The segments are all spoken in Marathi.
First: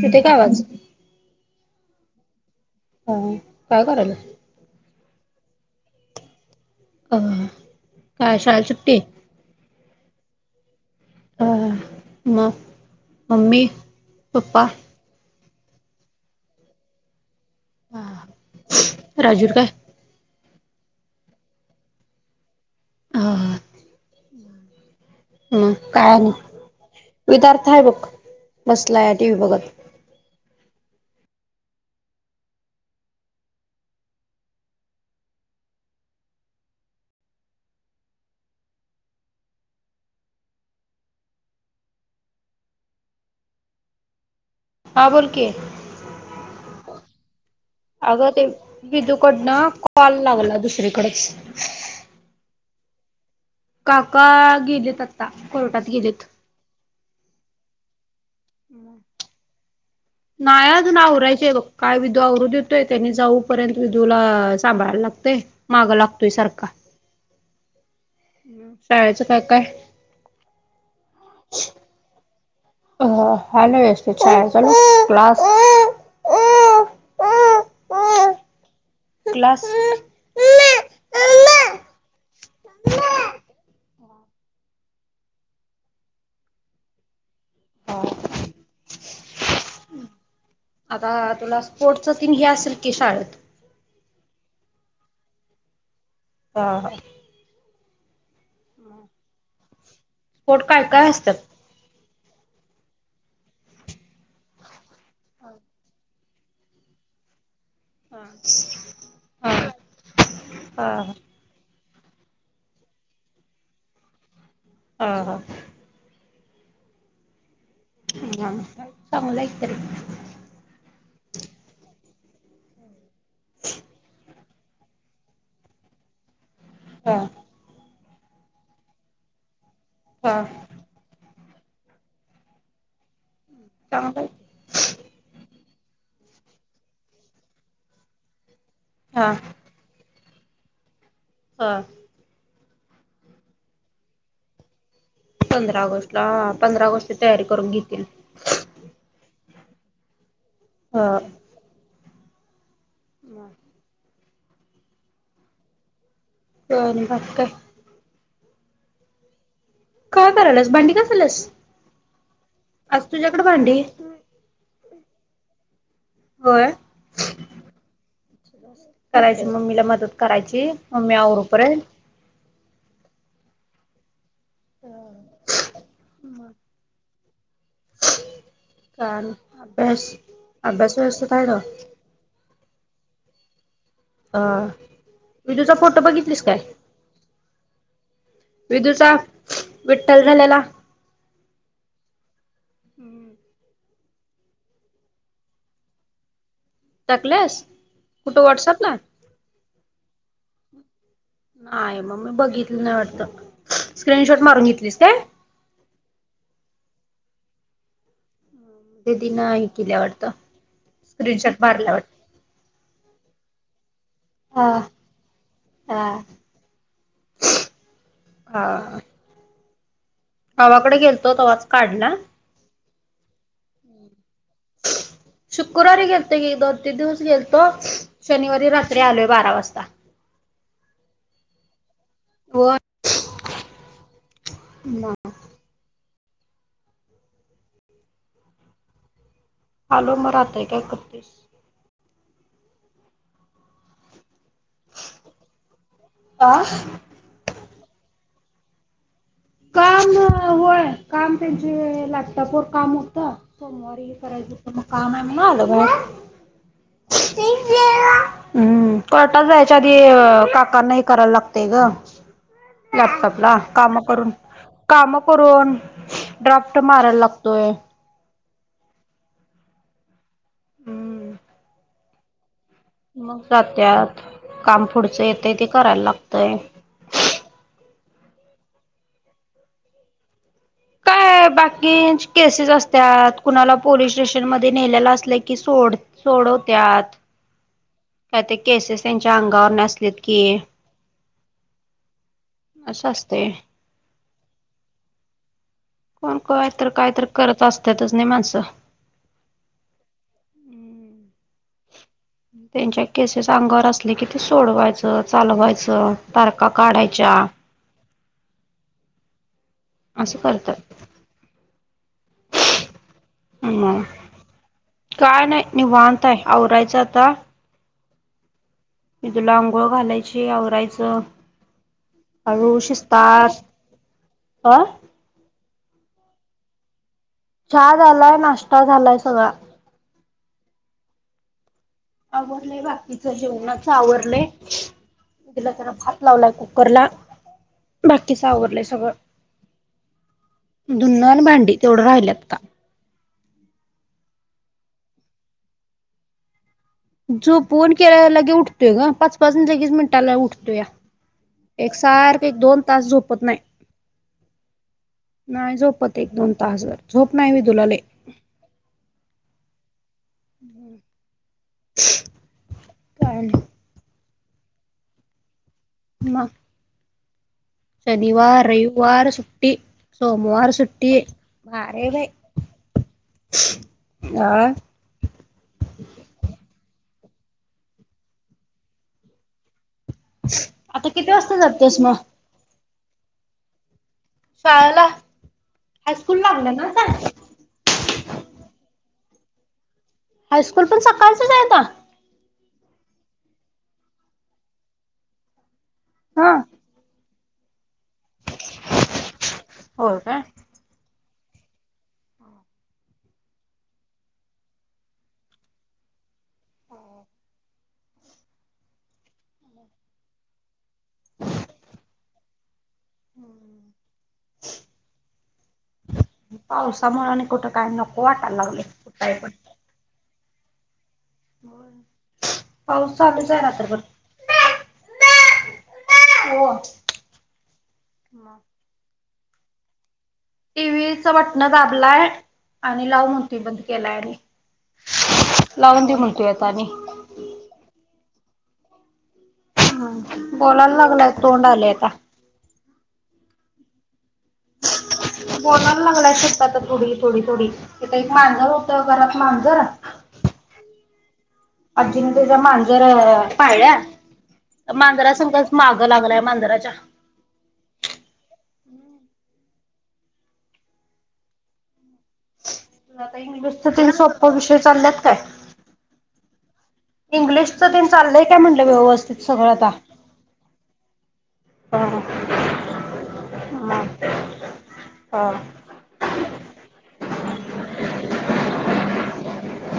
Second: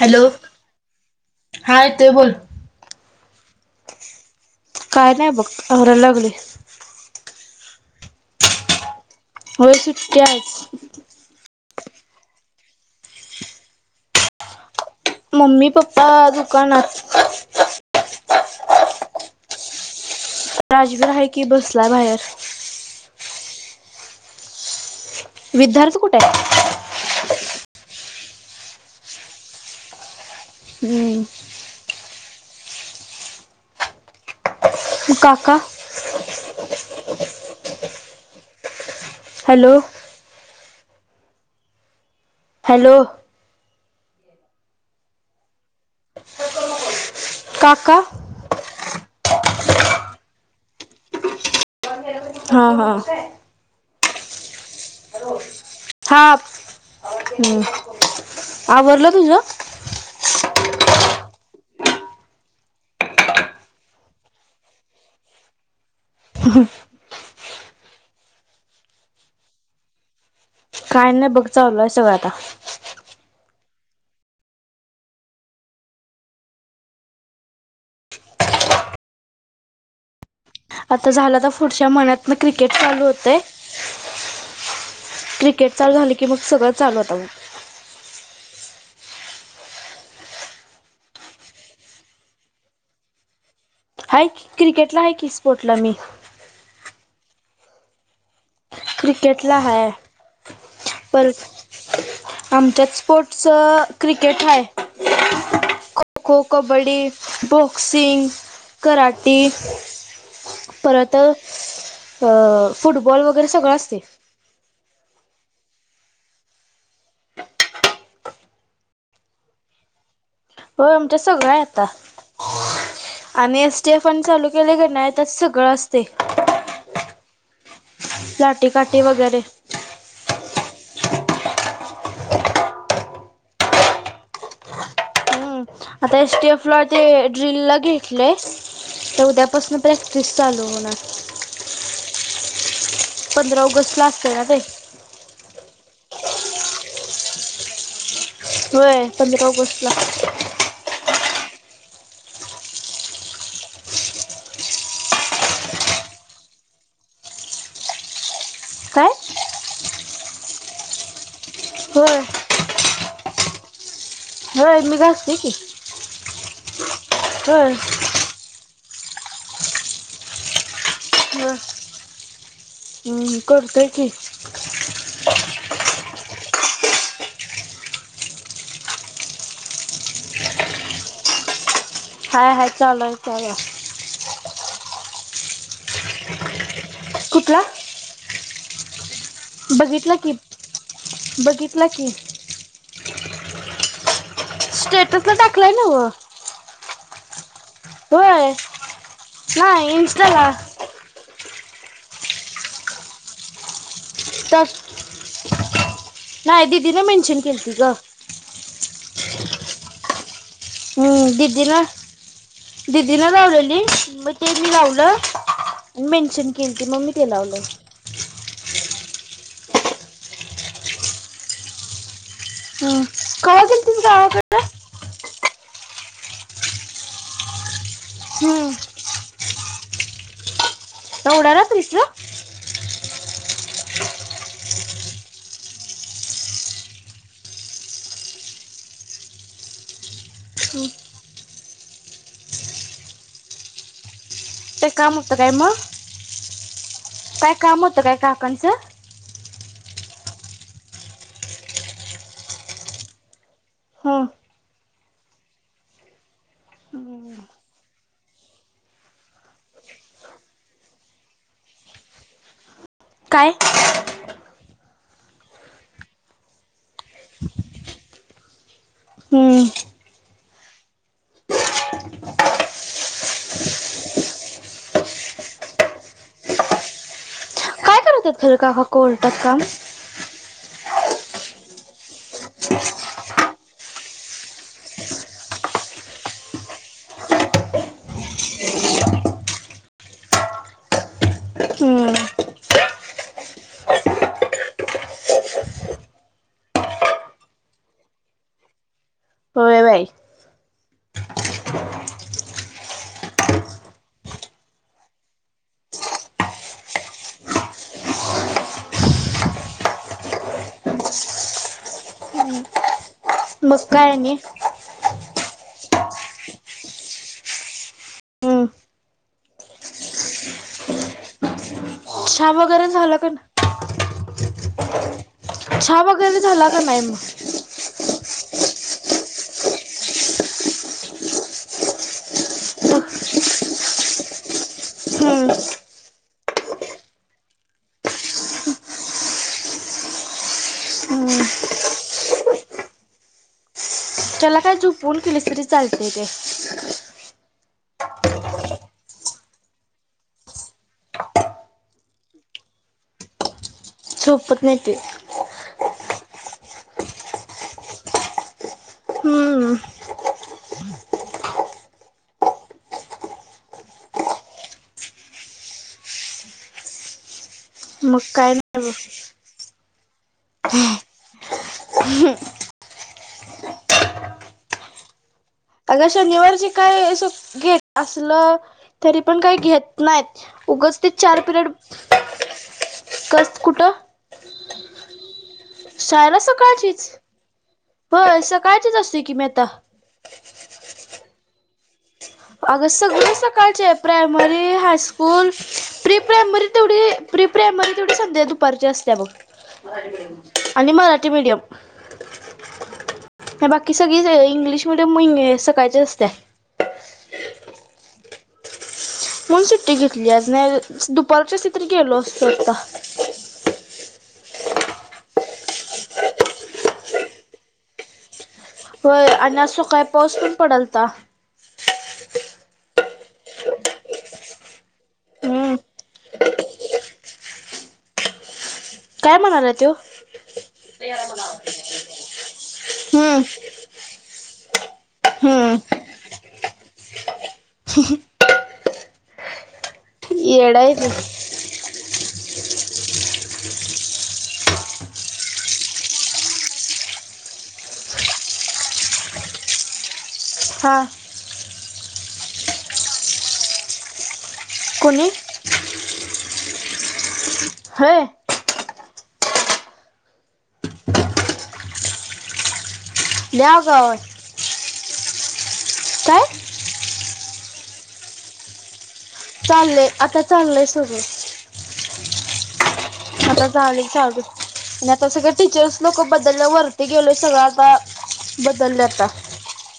हॅलो येतोय काय आवाज. हा येतोय बोल. [inaudible] काय कराल्या. काय नाही बघ आवराय लागलोय. अ काय शाळेला सुुट्टी. होय सुट्टी हाय आज. म मम्मी पप्पा. मम्मी पप्पा दुकानात. हा हा राजवीर काय. राजवीर हाय की बसलाय बाहेर. हा हा. हम विद्यार्थ काय कुठे आणि आहे? विदार्थ आहे बघ बसलाय टीव्ही बघत. हम्म. मग काका. हॅलो. हॅलो. हा बोल की काका अगं ते. विदूकडनं कॉल लागला दुसरीकडेच. हां हां. काका गेलेत आता कोर्टात गेलेत. हा हम्म आवरलं तुझं? नाय अजून आवरायचे बघ काय विदू आवरू देतोय त्यानी जाऊ पर्यंत विदूला सांभाळायला लागतेय. मागं लागतोय सारखा. शाळेचं काय काय. काय नाही बघ चालू आहे सगळं आता. हाय ना ऍस्ट्रोचां [unintelligible] क्लास. क्लास आता झालं तर पुढच्या महिन्यात ना क्रिकेट चालू होतय. क्रिकेट चालू झालं की मग सगळं चालू होत मग. हा. आता तुला स्पोर्टच तीन हे असेल की शाळेत. हाय की क्रिकेटला आहे कि स्पोर्टला मी. हा हा. क्रिकेटला हाय स्पोर्ट काय काय तल असतात आमच्यात स्पोर्टसचा क्रिकेट हाय. [inaudible] खो कबड्डी बॉक्सिंग, कराटी हा हा हा परत अ फुटबॉल वगैरे सगळं असते. हा हा. [unintelligible] हा चांगलाय तरी. हो आमच्या सगळय आता. आणि एस टी एफ एन चालू केले क नाय त्यात सगळं असते. हा. लाटी काटी वगैरे हा. त्यामुळं काही हम्म. आता एस टी एफ ला ते ड्रिल ला घेतलेय तर हा उद्यापासून प्रॅक्टिस चालू होणार. हा. पंधरा ऑगस्ट ला असते ना ते. पंधरा ऑगस्टला पंधरा ऑगस्टची तयारी करून घेतील. होय आहे पंधरा ऑगस्टला. हा. [inaudible] [unintelligible] काय काय करायलास भांडी घासायलास होय आज तुझ्याकडे भांडी? होय मी घासते की. होय. होय. करायची मम्मीला मदत करायची मम्मी होय आवरूपर्यंत. हम्म करतोय की. ह ह. कार अभ्यास अभ्यास व्यवस्थ हाय रा. हाय हाय चालू आहे. [unintelligible] आ विदुलचा फोटो बघितलीस काय? कुठला विदुलचा. बघितलं की बघितलं की. हम्म. स्टेटस ला टाकलाय नवं. टाकलस. होय नाही इंस्टाला. नाही मग मी बघितलं नाही वाटतं स्क्रीनशॉट मारून घेतलीस काय? नाय दिदीला मेनशन केलती गं. दीदीना हे केल्या वाटतं. हम्म स्क्रीनशॉट दिदीला मारल्या वाटतं दीदीला लावलेली मी हा त्यांनी लावलं हा मेन्शन केलती मंग मी ते लावलं. हा. गावाकडे गेलतो तेव्हाच काढला. हम्म कवा गेलतीस गावाकडे? शुक्रवारी गेलतोय की दोन तीन दिवस गेलतो शनिवारी हम्म रात्री आलोय बारा वाजता. एवढ्या रात्रीस होय म आलो म रात्रीस काय करतेस? ते काम होतं काय मग? हा. काय काम होतं काय काकाचं? काम होय काम त्यांचे लॅपटॉपवर काम होतं सोमवारी हम्म करायचं. तो काम आहे म्हणून आलो घरात. हम्म कोर्टा जायचं आदी काकांना हे करायला लागतंय गं लॅपटॉप काय ला काम करून काम करून ड्राफ्ट मारायला लागतोय. हम्म. हम्म मग जात्यात काम पुढचं येतंय ते करायला लागतय. [unintelligible] काका कोल्टयात काम. काय बाकींच केसेस असत्यात. कुणाला पोलीस स्टेशन मध्ये नेलेला असलं की सोड सोडवत्यात. काय ते केसेस त्यांच्या अंगावर नसलेत की हम्म. अशा असतोय. कोण काय तर काय तर करत असत्यातच नाही माणसं. होय बाई. [inaudible] त्यांच्या केसेस अंगावर असले कि ते सोडवायचं, चालवायचं, तारखा काढायच्या असं करतात. मग काय आणि. काय नाही निवांत हाय आवरायचं आता. हम्म मग तिला आंघोळ घालायची आवरायचं. चहा हाळू वगैरे झाला का विस्तार ना आ. चहा वगैरे झाला का नाही मग. चहा झाला नाश्ता झालाय सगळा. आवरलेय बाकीच जेवणाच आवरलंय हम्म तिला जरा भात. लावला कुकरला बाकीच आवरलंय सगळं. धुन आणि हम्म भांडी तेवढं राहिल आत्ता. त्याला काय झोपवून केलीस तरी चालतेय ते. झोपवून केलं तर लगे उडतोय गं पाच पाच मिनिटाला लगे उठतोया. एकसारखं एक दोन तास झोपत नाही. झोपत नाही तो. नाही झोपत एक दोन तास भर झोप नाही व्हय तुला लै. हम. काय आणि. मग. मग काय शनिवार नाही रविवार सुट्टी. सोमवार सुट्टी भारीयबाई. अगं शनिवारचे काय अस घेत असलं तरी पण काही घेत नाहीत उगच आता ते किती चार वाजता पिरयड जातेस मग कस कुठं. शाळला. शाळेला सकाळचीच ह य सकाळचीच असतोय की मी आता. हायस्कूल पण सकाळचच हाय आता. अगं सगळी सकाळचे प्रायमरी हास्कूल प्री हा प्रायमरी. तेवढी प्री प्रायमरी तेवढी संध्या दुपारची असत्या बगं. होय काय आणि मराठी मीडियम. बाकी सगळीच इंग्लिश मिडियम सकाळ चीच असत्या. म्हणून सुट्टी घेतल्या आज नाही दुपारची असती तर गेलो असतो आता. पावसामुळं आणि कुठं काय नको [unintelligible] होय पण आणि आज सकाळी पाऊस पण पडालता. हो पाऊस चालुच हाय रात्रभर. हम्म ओ मग. काय म्हणालाय तो. टीव्हीचं बटण दाबलाय आणि लाव हम्म म्हणतोय बंद केलाय आणि. हम्म लावून दे म्हणतोय आता आणि. [unintelligible] येडा आहे बोलायला तो लागलाय तोंड आलेय आता. बोलाय लागलाय शब्द आता थोडी थोडी थोडी इथं एक मांजर होत घरात मांजर. हां. आजींन त्याच्या मांजर पाळल्या तर कोणी मांजरा संगच. माग लागलाय मांजराच्या. होय. तुला आता लय आगाव इंग्लिश आहे सोप्प विषय चाल्यात काय. काय? इंग्लिशचं तेन चाललंय काय म्हणलं व्यवस्थित? सगळं आता? चाललंय, आता चाललंय सगळं. [inaudible] आता झाली चालू. आणि आता हा सगळं टीचर्स लोक बदलल्या वरती गेलो, सगळं आता बदललं आता.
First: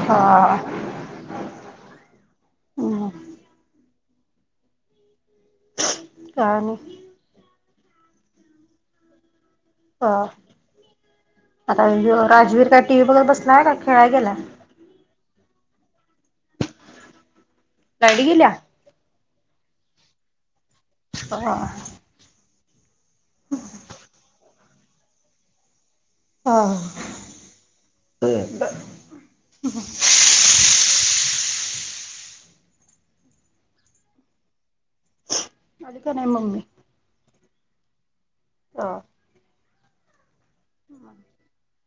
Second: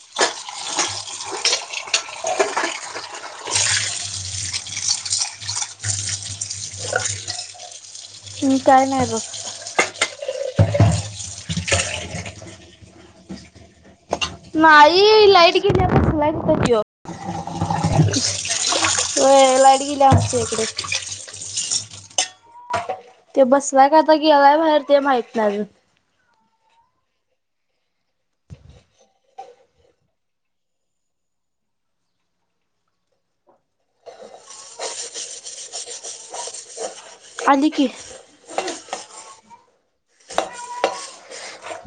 हा. [unintelligible] काय नाय. टीवी काय नाही बघ. हा, आता, ह्यो राजवीर का टी व्ही बघत बसलाय का खेळाय गेलाय. मा आई, लाईट गेलिये बघ, लाईट गेलीय. लाईट गेल्या? व्हय लाईट गेली आमच्या इकडे. [unintelligible] ते बसलाय का आता गेलाय बाहेर, ते माहित नाही अजून [unintelligible] आली की नाही मम्मी. आली की. हा. [unintelligible]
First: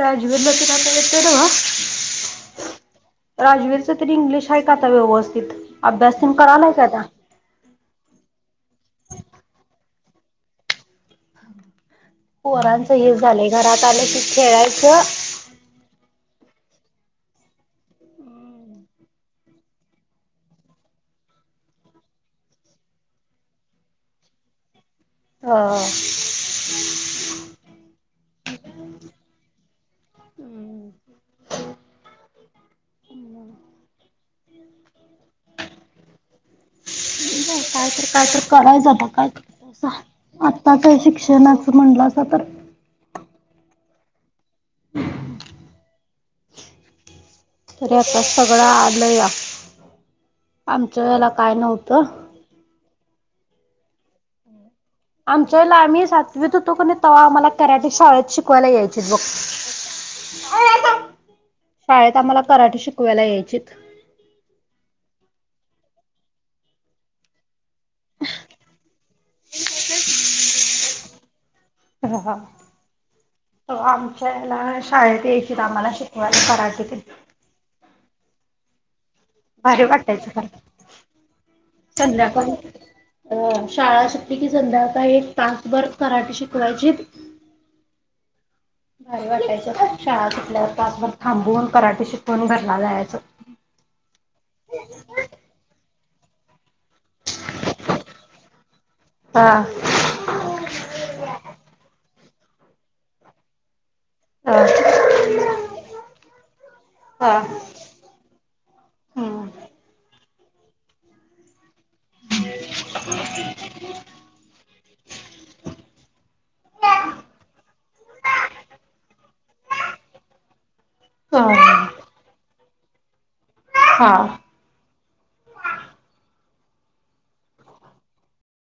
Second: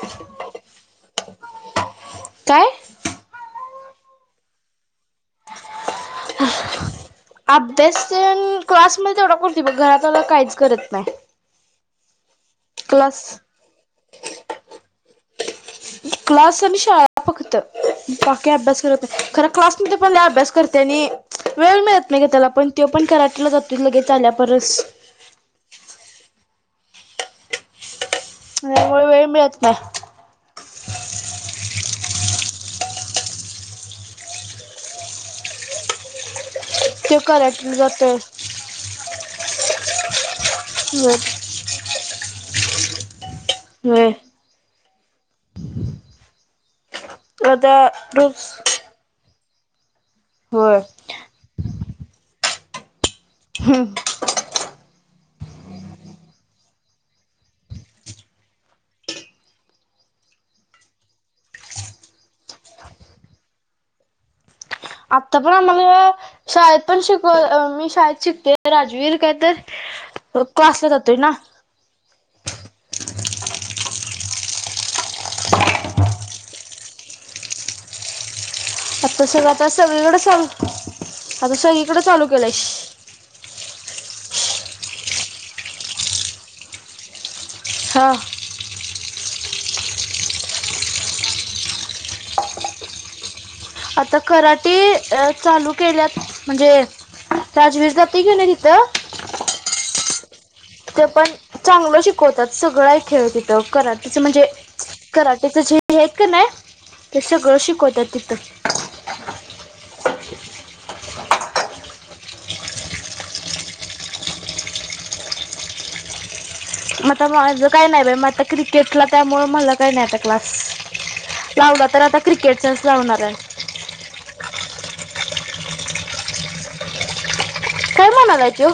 राजवीर ला [inaudible] येते नव्हं. काय? राजवीरच तरी इंग्लिश आहे का आता व्यवस्थित? अभ्यास करायला तो आता. अभ्यास, क्लासमध्ये तेवढा करती बघ, घरात आल्यावर काहीच करत नाही. पोरांचं हे क्लास झालंय, घरात आले की खेळायचं. क्लास आणि शाळा फक्त, बाकी अभ्यास करत नाही, खर क्लासमध्ये पहिले अभ्यास करते आणि. वेळ मिळत नाही ग त्याला पण, तो पण कराटेला जातो लगेच आल्या परच. [unintelligible] त्यामुळे वेळ मिळत नाही. ते [inaudible] काय तर जातं. काय तर करायचं आता, काय करणारसा, आता तर वेळ शिक्षणाच म्हणलासा तर व्हय. तरी आता सगळं आलं या, होय आमचं वेळेला काय नव्हतं. [unintelligible] आमच्या वेळेला, आम्ही सातवीत होतो का नाही, तव्हा आम्हाला कराटे शाळेत शिकवायला यायचेत बघ. शाळेत आम्हाला कराटे शिकवायला यायचेत. आता पण आम्हाला शाळेत पण शिकवा मी शाळेत शिकतोय राजवीर काय तर क्लासला जातोय ना. ह, हा. तेव्हा आमच्या वेळेला शाळेत यायचे आम्हाला शिकवायला कराटे ते. आता सगळा. भारी वाटायचं खरं सगळीकडे चालू केलंय संध्याकाळी. अ, शाळा सुटली की संध्याकाळी, एक तासभर कराठी शिकवायची. हां. भारी वाटायचं. शाळा सुटल्यावर तासभर थांबून कराटे शिकवून घरला जायचं. आता कराटे, अ चालू केल्यात म्हणजे राजवीरला बी घेऊन ये तिथं. हा. तिथं पण चांगलं शिकवतात. सगळं आहे, खेळ, तिथं कराटे. तिथं म्हणजे हा कराट्याचं जे आहेत का, नाही, ते हा सगळं शिकवतात तिथं. हम्म [inaudible] म आता माझं काही नाही बाई मग आता क्रिकेटला त्यामुळे मला काही नाही आता क्लास. लावला हा तर आता क्रिकेटचाच लावणार आहे. हां. काय म्हणालाय त्यो?